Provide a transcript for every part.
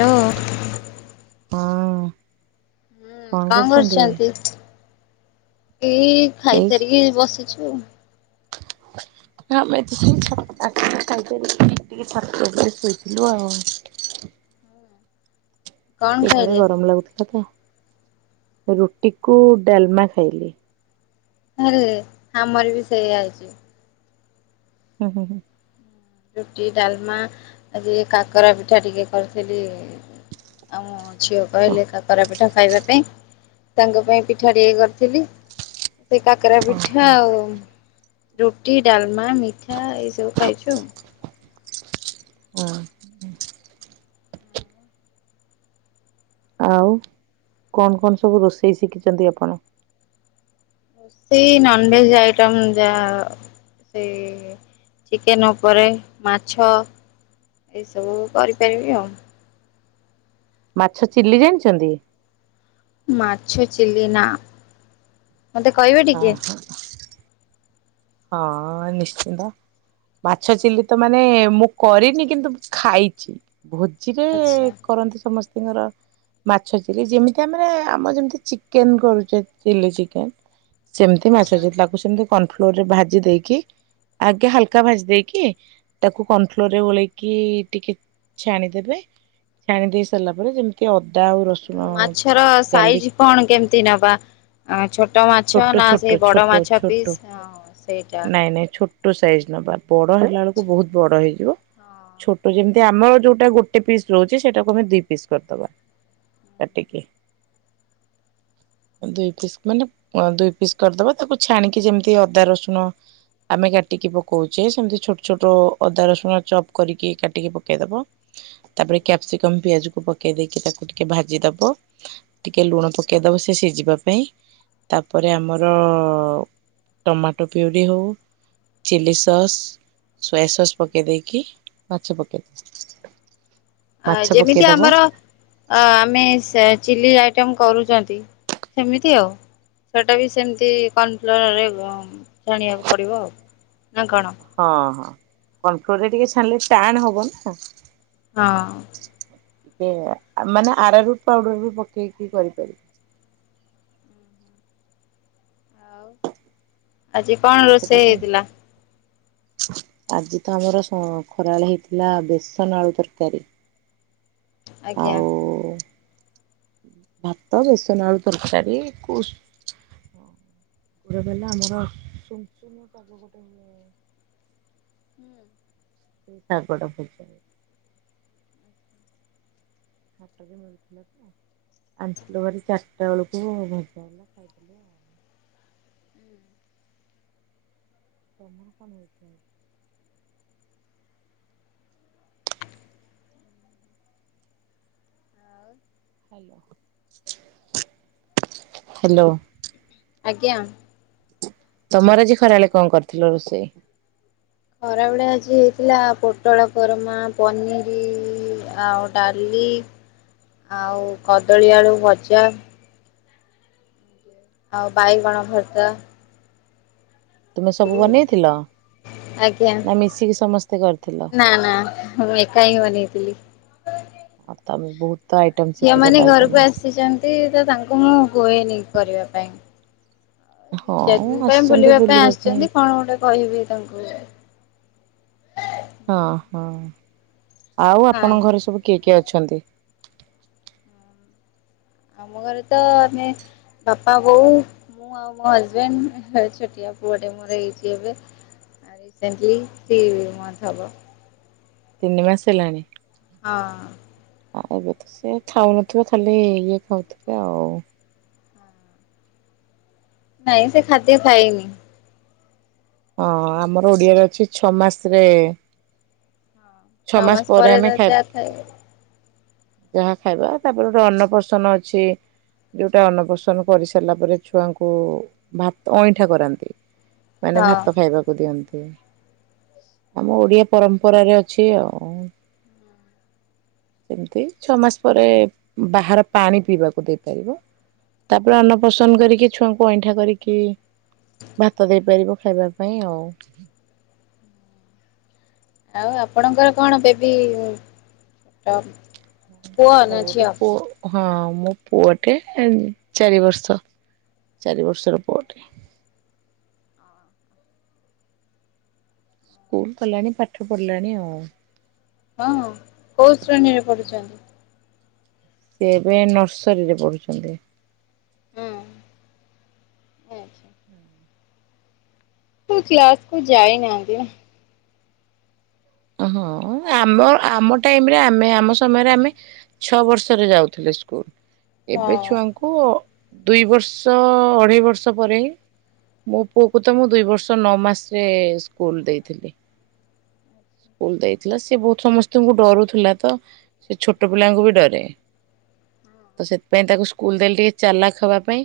Hello. କଣ। ହୁଁ କଣ କରୁଛନ୍ତି? କରୁଚନ୍ତି ଏଇ ଖାଇସାରିକି ବସିଛୁ ଆଉ। [inaudible] ନା ଆମେ ଏତେ [unintelligible] ଛାତ୍ ଆଠଟା [unintelligible] ଖାଇକରି ଟିକେ ଛାତ ଓପରେ ଶୋଇଥିଲୁ ଆଉ। କଣ ସେ ଘରେ ଖାଇଲେ? ଗରମ ଲାଗୁଥୁଲା ତ ରୁଟିକୁ ଡାଲମା ଖାଇଲି। ଆରେ ରେ ଆମର ବି ସେୟା ହେଇଚି। ହୁଁ ହୁଁ ହୁଁ। ରୁଟି, ଡାଲମା ଆଜି କାକରା ପିଠା ଟିକେ କରିଥିଲି ଆମ ଝିଅ କହିଲେ କାକରା ପିଠା ଖାଇବା ପାଇଁ। ତାଙ୍କ ପାଇଁ ପିଠା ଟିକେ କରିଥିଲି ସେଇ କାକରା ଓହୋ। ପିଠା ଆଉ ରୁଟି, ଡାଲମା, ମିଠା, ଏଇସବୁ ଖାଇଛୁ ଆଉ। ହଁ। ଆଉ କଣ କଣ ସବୁ ରୋଷେଇ ଶିଖିଚନ୍ତି ଆପଣ? ରୋଷେଇ ନନଭେଜ ଆଇଟମ୍ ଯାହା ସେଇ ଚିକେନ ଓପରେ ମାଛ ଏଇ ସବୁକୁ କରିପାରିବି ଆଉ। ମାଛ ଚିଲି ଜାଣିଚନ୍ତି? ମାଛ ଚିଲି ନା। ମତେ କଇବେ ଓହୋ। ହଁ ନିଶ୍ଚିନ୍ତ। ମାଛ ଚିଲି ତ ମାନେ ମୁଁ କରିନି କିନ୍ତୁ ଖାଇଚି। ଭୋଜିରେ ଆଚ୍ଛା କରନ୍ତି ସମସ୍ତିଙ୍କର। ମାଛ ଚିଲି ଯେମିତି ଆମେରେ ଆମର ଯେମିତି ଚିକେନ କରୁଚେ ଚିଲ ଚିକେନ ସେମତି ମାଛ ଆଚ୍ଛା। ଚିଲି ତାକୁ ସେମିତି କର୍ନଫ୍ଲୋରରେ ଭାଜି ଦେଇକି ଆଗେ ହାଲକା ଭାଜି ଦେଇକି ତାକୁ କର୍ନଫ୍ଲୋରରେ ଗୋଳେଇକି ଟିକେ ଛାଣିଦେବେ ଛାଣି ଦେଇ ସାରଲା ପରେ ଯେମତି ଅଦା ଆଉ ରସ୍ ମାଛର ସାଇଜ କଣ କେମିତି ନବା? ଆ ଛୋଟ ମାଛ ଛୋଟ ନା ଛୋଟ ସେଇ ବଡ ଛୋଟ ମାଛ ଛୋଟ ପିସ୍ ହଁ। ସେଇଟା। ନାଇଁ ନାଇଁ ଛୋଟ ସାଇଜ ନବା ବଡ ହେଲା ବେଳକୁ ବୋହୁତ ବଡ ହେଇଯିବ ଛୋଟ ଯେମତି ଆମର ଯୋଉଟା ଗୋଟେ ପିସ୍ ରହୁଚି ସେଇଟାକୁ ଆମେ ଦି ପିସ୍ କରିଦବା। କାଟିକି। ଅ ଦୁଇ ପିସ୍ ମାନେ ଦୁଇ ପିସ୍ କରିଦବା ତାକୁ ଛାଣିକି ଯେମିତି ଅ ଦା ରସୁଣ ଆମେ କାଟିକି ପକୋଉଚେ ସେମିତି ଛୋଟ ଛୋଟ ଅଦା ରସୁଣ ଚପ୍ କରିକି କାଟିକି ପକେଇଦବ। ତାପରେ କ୍ୟାପସିକମ ପିଆଜକୁ ପକେଇ ଦେଇକି ତାକୁ ଟିକେ ଭାଜି ଦବ। ଟିକେ ଲୁଣ ପକେଇଦବ ସିଏ ସିଝିବା ପାଇଁ ତାପରେ ଆମର ଟମାଟୋ ପ୍ୟୁରି ହୋଉ ଚିଲି ସସ୍, ସୋୟା ସସ୍ ପକେଇ ଦେଇକି ମାଛ ପକେଇ ଆ ମାଛ ଯେମିତି ପକେଇଦବ ଆମର ଅ ଆମେ ସେ ଚିଲି ଆଇଟମ କରୁଚନ୍ତି ସେମିତି ଆଉ। ସେଇଟା ବି ସେମିତି କର୍ଣ୍ଣ ଫ୍ଲୋରରେ ଛାଣିବାକୁ ପଡ଼ିବ ଆଉ ନା କଣ? ହଁ ହଁ କନଫ୍ଲୋରରେ ଟିକେ ଛାଣିଲେ ଟାଣ ହବ ନା। ହଁ। ମାନେ ଆର ରୁଟ ପାଉଡର ବି ପକେଇକି କରିପାରିବେ। ଆଉ ଆଜି କଣ ସେଟା ରୋଷେଇ ସେମିତି ହେଇଥିଲା? ଆଜି ତ ଆମର ଖରାବେଳେ ହେଇଥିଲା ବେସନ ଆଳୁ ତରକାରୀ। ଆଜ୍ଞା। ଆଉ ଭାତ ବେସନ ଆଳୁ ତରକାରୀ କୁ ଗୋଟେ ଗଲେ ଆମର ଗୋଟେ ହୁଁ। ସେଇ ଶାଗଡା ପୂଜ ହାଟରେ ମିଳୁଥିଲା ତ ଆଣିଥିଲୁ ଭାର ଚାରିଟା ବେଳକୁ ଭଜା ହେଲା ଖାଇଦେଲେ ଆଉ। ଅପନଙ୍କର କଣ ହେଇଥିଲା? ଆଉ ହ୍ୟାଲୋ ହ୍ୟାଲୋ। ଆଜ୍ଞା। ତମର ଆଜି ଖରାବେଳେ କଣ କରିଥିଲ ରୋଷେଇ? ଖରାବେଳେ ଆଜି ହେଇଥିଲା ପୋଟଳ କରମା, ପନିର ଆଉ ଡାଲି, ଆଉ କଦଳୀ ଆଳୁ ଭଜା। ଆଉ ବାଇଗଣ ଭରତା। ତୁମେ ସବୁ ବନେଇଥିଲ? ଆଜ୍ଞା, ନା ମିଶିକି ସମସ୍ତେ କରିଥିଲ? ନା ନା ମୁଁ ଏକା ହିଁ ବନେଇଥିଲି। ଆ ତମେ ବହୁତ ତ ଆଇଟମ ଆ ଝିଅ ଶିଖିଛ ମାନେ ତାହେଲେ ଘରକୁ ତମେ ଆସିଛନ୍ତି, ତ ତାଙ୍କୁ ମୁଁ କୁହେନି କରିବା ପାଇଁ। ଦି ଚାରି ଦିନ ପାଇଁ ବୁଲିବା ପାଇଁ ଆସିଛନ୍ତି କଣ ଗୋଟେ କହିବି ତାଙ୍କୁ। ହଁ ହଁ ଆଉ ନାଇଁ ଆପଣଙ୍କ ଘରେ ସବୁ କିଏ କିଏ ଅଛନ୍ତି? ଆମ ଘରେ ତ, ଆମେ ବାପା, ବୋଉ ମୁଁ ଆଉ ମୋ ହଜବେଣ୍ଡ ଛୋଟିଆ ପୁଅଟେ ମୋର ହେଇଛି ଏବେ। ରିସେଣ୍ଟଲି ଥ୍ରୀ ମନ୍ଥ ହବ। ତିନି ମାସ ହେଲାଣି? ହଁ। ଆ ଏବେ ତ ସେ ଖାଉନଥିବେ ଖାଲି ଇଏ ଖାଉଥିବେ ଆଉ। ନାଇଁ ସେ ଖାଦ୍ୟ ଖାଇନି। ହଁ ଆମର ଓଡିଆରେ ଅଛି ଛଅ ମାସରେ ଛଅ ମାସ ପରେ ଆମେ ଖାଇ ଯାହା ଖାଇବା ତାପରେ ଗୋଟେ ଅନ୍ନ ପ୍ରସନ୍ନ ଅଛି। ଯୋଉଟା ଅନ୍ନପ୍ରସନ୍ନ କରିସାରିଲା ପରେ ଛୁଆଙ୍କୁ, ଭାତ ଅଇଁଠା କରାନ୍ତି। ମାନେ ହଁ। ଭାତ ଖାଇବାକୁ ଦିଅନ୍ତି, ଆମ ଓଡିଆ ପରମ୍ପରାରେ ଅଛି ଆଉ। ଏମିତି ଛଅ ମାସ ପରେ ବାହାର ପାଣି ପିଇବାକୁ ଦେଇପାରିବ। ତାପରେ ଅନ୍ନପସନ୍ଦ କରିକି ଛୁଆଙ୍କୁ ଅଇଁଠା କରିକି ଭାତ ଦେଇପାରିବ ଖାଇବା ପାଇଁ ଆଉ। ଆଉ ଆପଣଙ୍କର କଣ ବେବି ଟପ ମୋର ଗୋଟେ ପୁଅ। ହଁ ମୋ ପୁଅଟେ ଚାରି ବର୍ଷ, ଚାରି ବର୍ଷର ପୁଅଟେ। ସ୍କୁଲ ଗଲାଣି ପାଠ ପଢ଼ିଲାଣି ଆଉ। ହଁ କୋଉ ଶ୍ରେଣୀରେ ପଢୁଛନ୍ତି? ସିଏ ଏବେ ନର୍ସରୀରେ ପଢ଼ୁଛନ୍ତି। ହଁ ଆ [inaudible] କ୍ଲାସ କୁ ଯାଇନାହାନ୍ତି ନା। ହଁ ଆମ ଆମ ଟାଇମରେ ଆମେ ଆମ ସମୟରେ ଆମେ ଛଅ ବର୍ଷରେ ଯାଉଥିଲେ ସ୍କୁଲ ଏବେ ହଁ। ଛୁଆଙ୍କୁ କୁ ଦୁଇ ବର୍ଷ ଅଢ଼େଇ ବର୍ଷ ପରେ ହିଁ ମୋ ପୁଅକୁ ତ ମୁଁ ଦୁଇ ବର୍ଷ ନଅ ମାସରେ ସ୍କୁଲ ଦେଇଥିଲି। ସ୍କୁଲ ଦେଇଥିଲା ସିଏ ବହୁତ ସମସ୍ତିଙ୍କୁ ଡରୁଥିଲା ତ ସିଏ ଛୋଟ ପିଲାଙ୍କୁ ବି ଡରେ। ତ ସେଥିପାଇଁ ତାକୁ ସ୍କୁଲ ଦେଲି ଟିକେ ଚାଲାଖ ହବା ପାଇଁ।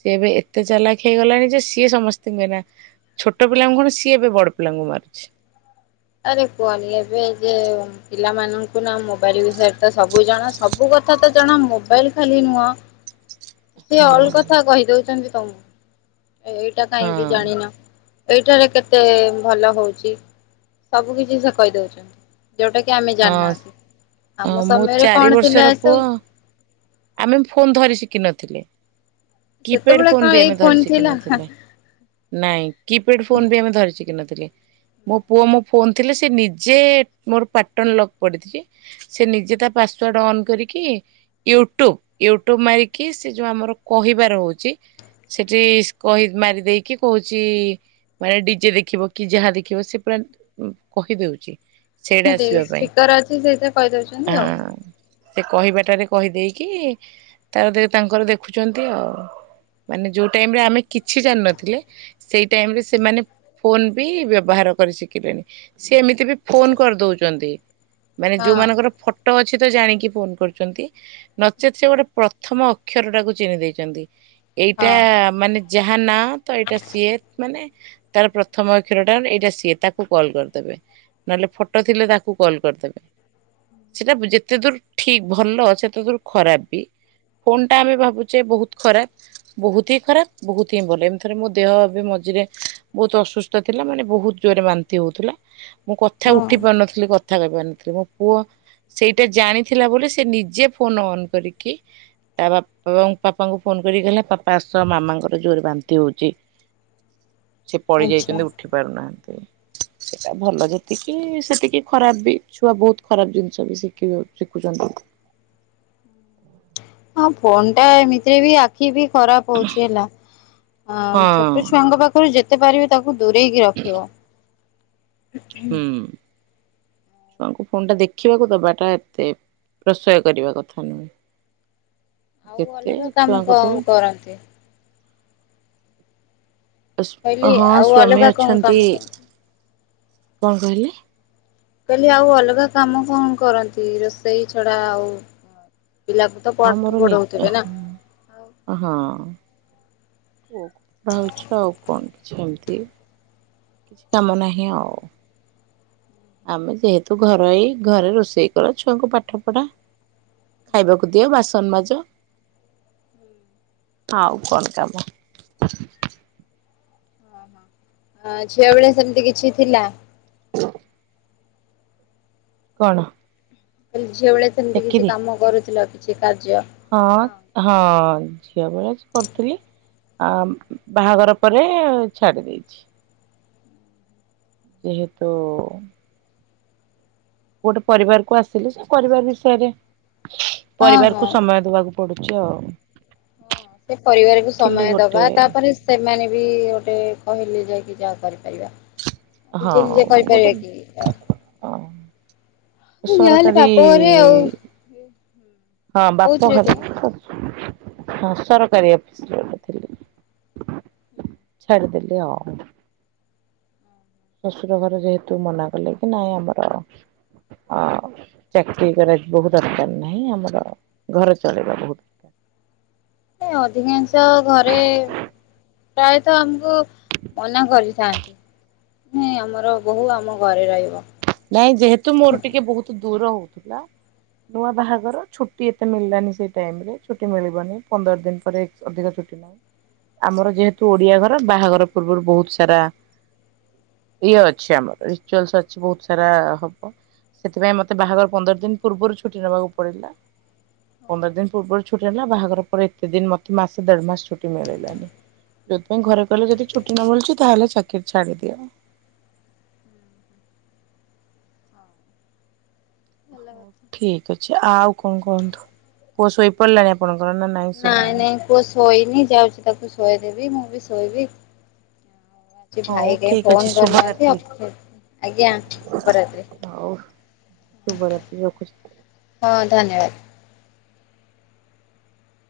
ସିଏ ଏବେ ଏତେ ଚାଲାଖ ହେଇଗଲାଣି ଯେ ସିଏ ସମସ୍ତିଙ୍କି ଏଇନା ଛୋଟ ପିଲାଙ୍କୁ କଣ ସିଏ ଏବେ ବଡ ପିଲାଙ୍କୁ ମାରୁଛି। ଆରେ କୁହନି ଏବେ ଯେ ପିଲାମାନଙ୍କୁ ନା ମୋବାଇଲ ବିଷୟରେ ତ ସବୁ ଜଣା ସବୁ କଥା ତ ଜଣା ମୋବାଇଲ ଖାଲି ନୁହଁ। [inaudible] ସିଏ ଅଲ କଥା କହିଦଉଚନ୍ତି ତମୁକୁ ଏଇଟା ହଁ କାହିଁକି ଜାଣିନ? ଏଇଠାରେ କେତେ ଭଲ ହଉଚି? ସବୁ କିଛି ସିଏ କଇଦଉଚନ୍ତି। ଯୋଉଟା କି ଆମେ ହଁ ଜାଣିନାହାନ୍ତି ହଁ ଆମ ମୋ ସମୟରେ ଚାରି କଣ ବର୍ଷର ଥିଲା ପୁଅ ଏସବୁ? ଆମେ ଫୋନ୍ ଧରି ଶିଖିିନଥିଲେ। କିପ୍ୟାଡ ସେତେବେଳେ ଫୋନ କଣ ବି ଏଇ ଆମେ ଫୋନ ଧରି ଥିଲା। ଶିଖିନଥିଲେ ନାଇଁ କିପ୍ୟାଡ଼ ଫୋନ ବି ଆମେ ଧରି ସି କି ନଥିଲି ମୋ ପୁଅ ମୋ ଫୋନ ଥିଲେ ସିଏ ନିଜେ ମୋର ପାଟନ ଲକ୍ ପଡିଚି ସେ ନିଜେ ତା ପାସୱାର୍ଡ ଅନ୍ କରିକି ୟୁଟ୍ୟୁବ ୟୁଟ୍ୟୁବ ମାରିକି ସେ ଯୋଉ ଆମର କହିବାର ରହୁଚି ସେଠି କହି ମାରିଦେଇକି କହୁଚି ମାନେ ଡିଜେ ଦେଖିବ କି ଯାହା ଦେଖିବ ସେ ପୁରା କହିଦଉଚି ସେଇଟା ସେଇ ଆସିବା ପାଇଁ ସ୍ପିକର ଅଛି ସେଇଟାରେ କଇଦଉଚନ୍ତି ଆଉ। ହଁ ସେ କହିବାଟାରେ କହିଦେଇକି ତାର ଦେ ତାଙ୍କର ଦେଖୁଚନ୍ତି ଆଉ। ମାନେ ଯୋଉ ଟାଇମରେ ଆମେ କିଛି ଜାଣିନଥିଲେ ସେଇ ଟାଇମରେ ସେମାନେ ଫୋନ ବି ବ୍ୟବହାର କରି ଶିଖିଲେଣି। ସିଏ ଏମିତି ବି ଫୋନ କରିଦଉଚନ୍ତି ମାନେ ହଁ ଯୋଉମାନଙ୍କର ଫ ଟ ଅଛି ତ ଜାଣିକି ଫୋନ କରୁଚନ୍ତି। ନଚେତ୍ ସେ ଗୋଟେ ପ୍ରଥମ ଅକ୍ଷରଟାକୁ ଚିହ୍ନି ଦେଇଚନ୍ତି ଏଇଟା ହଁ। ମାନେ ଯାହା ନା ତ ଏଇଟା ସିଏ ମାନେ ତାର ପ୍ରଥମ ଅକ୍ଷରଟା ଏଇଟା ସିଏ ତାକୁ କଲ୍ କରିଦେବେ ନହେଲେ ଫଟୋ ଥିଲେ ତାକୁ କଲ୍ କରିଦେବେ। ସେଟା ଯେତେ ଦୂର୍ ଠିକ୍ ଭଲ ସେତେ ଦୂର୍ ଖରାପ ବି। ଫୋନଟା ଆମେ ଭାବୁଚେ ବହୁତ ଖରାପ ବହୁତ ହିଁ ଖରାପ ବହୁତ ହିଁ ଭଲ ଏମିତିରେ ମୋ ଦେହ ବି ମଝିରେ ବହୁତ ଅସୁସ୍ଥ ଥିଲା ମାନେ ବହୁତ୍ ଜୋରରେ ବାନ୍ତି ହଉଥୁଲା ମୁଁ କଥା ଉ ହଁ ନଥିଲି କଥା କଇ ପାରୁନଥିଲି ମୋ ପୁଅ ସେଇଟା ଜାଣିଥିଲା ବୋଲି ସେ ନିଜେ ଫୋନ ଅନ୍ କରିକି ତା ବାପା ପାପାଙ୍କୁ ଫୋନ କରିକି କହିଲା ପାପା ଆସ ମାମାଙ୍କର ଜୋରେ ବାନ୍ତି ହଉଚି। ସେ ପଡି ଆଚ୍ଛା ଯାଇଚନ୍ତି ଉଠି ପାରୁନାହାନ୍ତି ସେଟା ଭଲ ଯେତିକି କି ସେତିକି ଖରାପ ବି ଛୁଆ ବହୁତ ଖରାପ ଜିନିଷ ବି ଶିକିବେ ଶିକୁଚନ୍ତି। ହଁ ଫୋନ୍ ଟା ଏମିତିରେ ବି ଆ ଖି ବି ଖରାପ ହଉଚି ହେଲା ଅଁ ହଁ ଛୋଟ ଛୁଆଙ୍କ ପାଖରୁ ଯେତେ ପାରିବେ ତାକୁ ଦୂରେଇକି ରଖିବ। ହୁଁ। ଛୁଆଙ୍କୁ ଫୋନ୍ ଟା ଦେଖିବାକୁ ଦବାଟା ଏତେ ପ୍ରଶୟ କରିବା କଥା ନୁହେଁ। ଆଉ ଯେତେ ଅଲଗା କାମ ଛୁଆଙ୍କଠୁ କଣ କରନ୍ତି। ଏସ କହିଲି ହଁ ଆଉ ସ୍ଵାମୀ ଅଲଗା କଣ କାମ ଅଛନ୍ତି କରନ୍ତି? କଣ କହିଲେ? ମୁଁ କଇଲି ଆଉ ଅଲଗା କାମ କଣ କରନ୍ତି ରୋଷେଇ ଛଡା ଆଉ ପିଲାକୁ ତ ପାଠ ପଢଉଥିବେ ନା? ଆଉ ଅ ହଁ। ପୁଅକୁ ପଢ଼ାଉଛି ଆଉ କଣ କିଛି ଏମତି କିଛି କାମ ନାହିଁ ଆଉ। ଆମେ ଯେହେତୁ ଘରୋଇ ଘରେ ରୋଷେଇ କର ଛୁଆକୁ ପାଠପଢ଼ା। ଖାଇବାକୁ ଦିଅ ବାସନ ମାଜ। ଆଉ କଣ କାମ? ହଁ ହଁ। ହଁ ଝିଅ ବେଳେ ସେମତି କିଛି ଥିଲା? କଣ? ଅଲ୍ ଝିଅବେଳେ ସେମତି କିଛି ଚାକିରି କାମ କରୁଥିଲ କିଛି କାର୍ଯ୍ୟ? ହଁ, ହଁ ଝିଅ ବେଳେ ସ୍ କରୁଥୁଲି। ଆ ବାହାଘର ପରେ ଛାଡ଼ି ଦେଇଛି। ଯେହେତୁ ଗୋଟେ ପରିବାରକୁ ଆସିଲି ସେ ପରିବାର ବିଷୟରେ ହଁ ହଁ। ପରିବାରକୁ ସମୟ ଦବାକୁ ପଡ଼ୁଚି ଆଉ। ହଁ ସେ ପରିବାରକୁ ଥିଲି ସମୟ ଗୋଟେ ଦବା ତାପରେ ସେମାନେ ବି ଗୋଟେ କହିଲେ ଯାଇକି ଯାହା କରିପାରିବା। ହଁ ନିଜେ ନିଜେ ମୁଁ ଗୋଟେ କରିପାରିବେ କି ତ ଏ ଯାହାହେଲେ ସରକାରୀ ବାପ ଘରେ ଆଉ ହଁ କୋଉଥିରେ ବାପଘର ଥିଲେ ହଁ ସରକାରୀ ଅଫିସ୍ ରେ ଗୋଟେ ଥିଲି ଛାଡ଼ିଦେଲି ଆଉ। ଶଶୁର ଘରେ ଯେହେତୁ ମନା କଲେ କି ନାଇଁ ଆମର ଅଁ ଚାକିରୀ କଲା ବୋହୂ ଦରକାର ନାହିଁ ଆମର ଘର ଚଳେଇବା ବୋହୂ ଏ ଅଧିକାଂଶ ଘରେ ପ୍ରାୟତଃ ଆମୁକୁ ମନା କରିଥାନ୍ତି ମାନେ ଆମର ବୋହୂ ଆମ ଘରେ ରହିବ। ନାଇଁ ଯେହେତୁ ମୋର ଟିକେ ବୋହୁତ ଦୂର ହୋଉଥିଲା ନୂଆ ବାହାଘର ଛୁଟି ଏତେ ମିଳିଲାନି ସେଇ ଟାଇମ୍ ରେ ଛୁଟି ମିଳିବନି ପନ୍ଦର ଦିନ ପରେ ଅଧିକ ଛୁଟି ନାହିଁ ଆମର ଯେହେତୁ ଓଡ଼ିଆ ଘର ବାହାଘର ପୂର୍ବରୁ ବୋହୁତ ସାରା ଇଏ ଅଛି ଆମର ରିଚୁଆଲସ୍ ଅଛି ବହୁତ୍ ସ୍ ସାରା ହବ ସେଥିପାଇଁ ମତେ ବାହାଘର ପନ୍ଦର ଦିନ ପୂର୍ବରୁ ଛୁଟି ନେବାକୁ ପଡ଼ିଲା। ପନ୍ଦର ଦିନ ପୂର୍ବରୁ ଛୁଟି ହେଲା ବାହାଘର ପରେ ଏତେ ଦିନ ମତେ ମାସେ ଦେଢ଼ ମାସ ଛୁଟି ମିଳିଲାନି। ଯୋଉଥିପାଇଁ ଘରେ କହିଲେ ଯଦି ଛୁଟି ନ ମିଳୁଚି ତାହେଲେ ଚାକିରି ଛାଡ଼ିଦିଅ। ଭଲ ହଉ କଥା ଠିକ୍ ଅଛି। ଆଉ କଣ କହନ୍ତୁ ପୁଅ ଶୋଇ ପଡ଼ିଲାଣି ଆପଣଙ୍କର ନାଁ ନାଇଁ ନାଇଁ ପୁଅ ଶୋଇନି ଯାଉଚି ତାକୁ ଶୋଆଇଦେବି ମୁଁ ବି ଶୋଇବି। ଏ ହଉ ଭାଇ କେହି ଠିକ୍ ଅଛି ଫୋନ୍ କରିନାହାନ୍ତି ଶୁଭରାତ୍ରି ଅଫି ଆଜ୍ଞା ଶୁଭରାତ୍ରି। ହଉ। ଶୁଭରାତ୍ରି ରଖୁଚି। ହଁ ଧନ୍ୟବାଦ।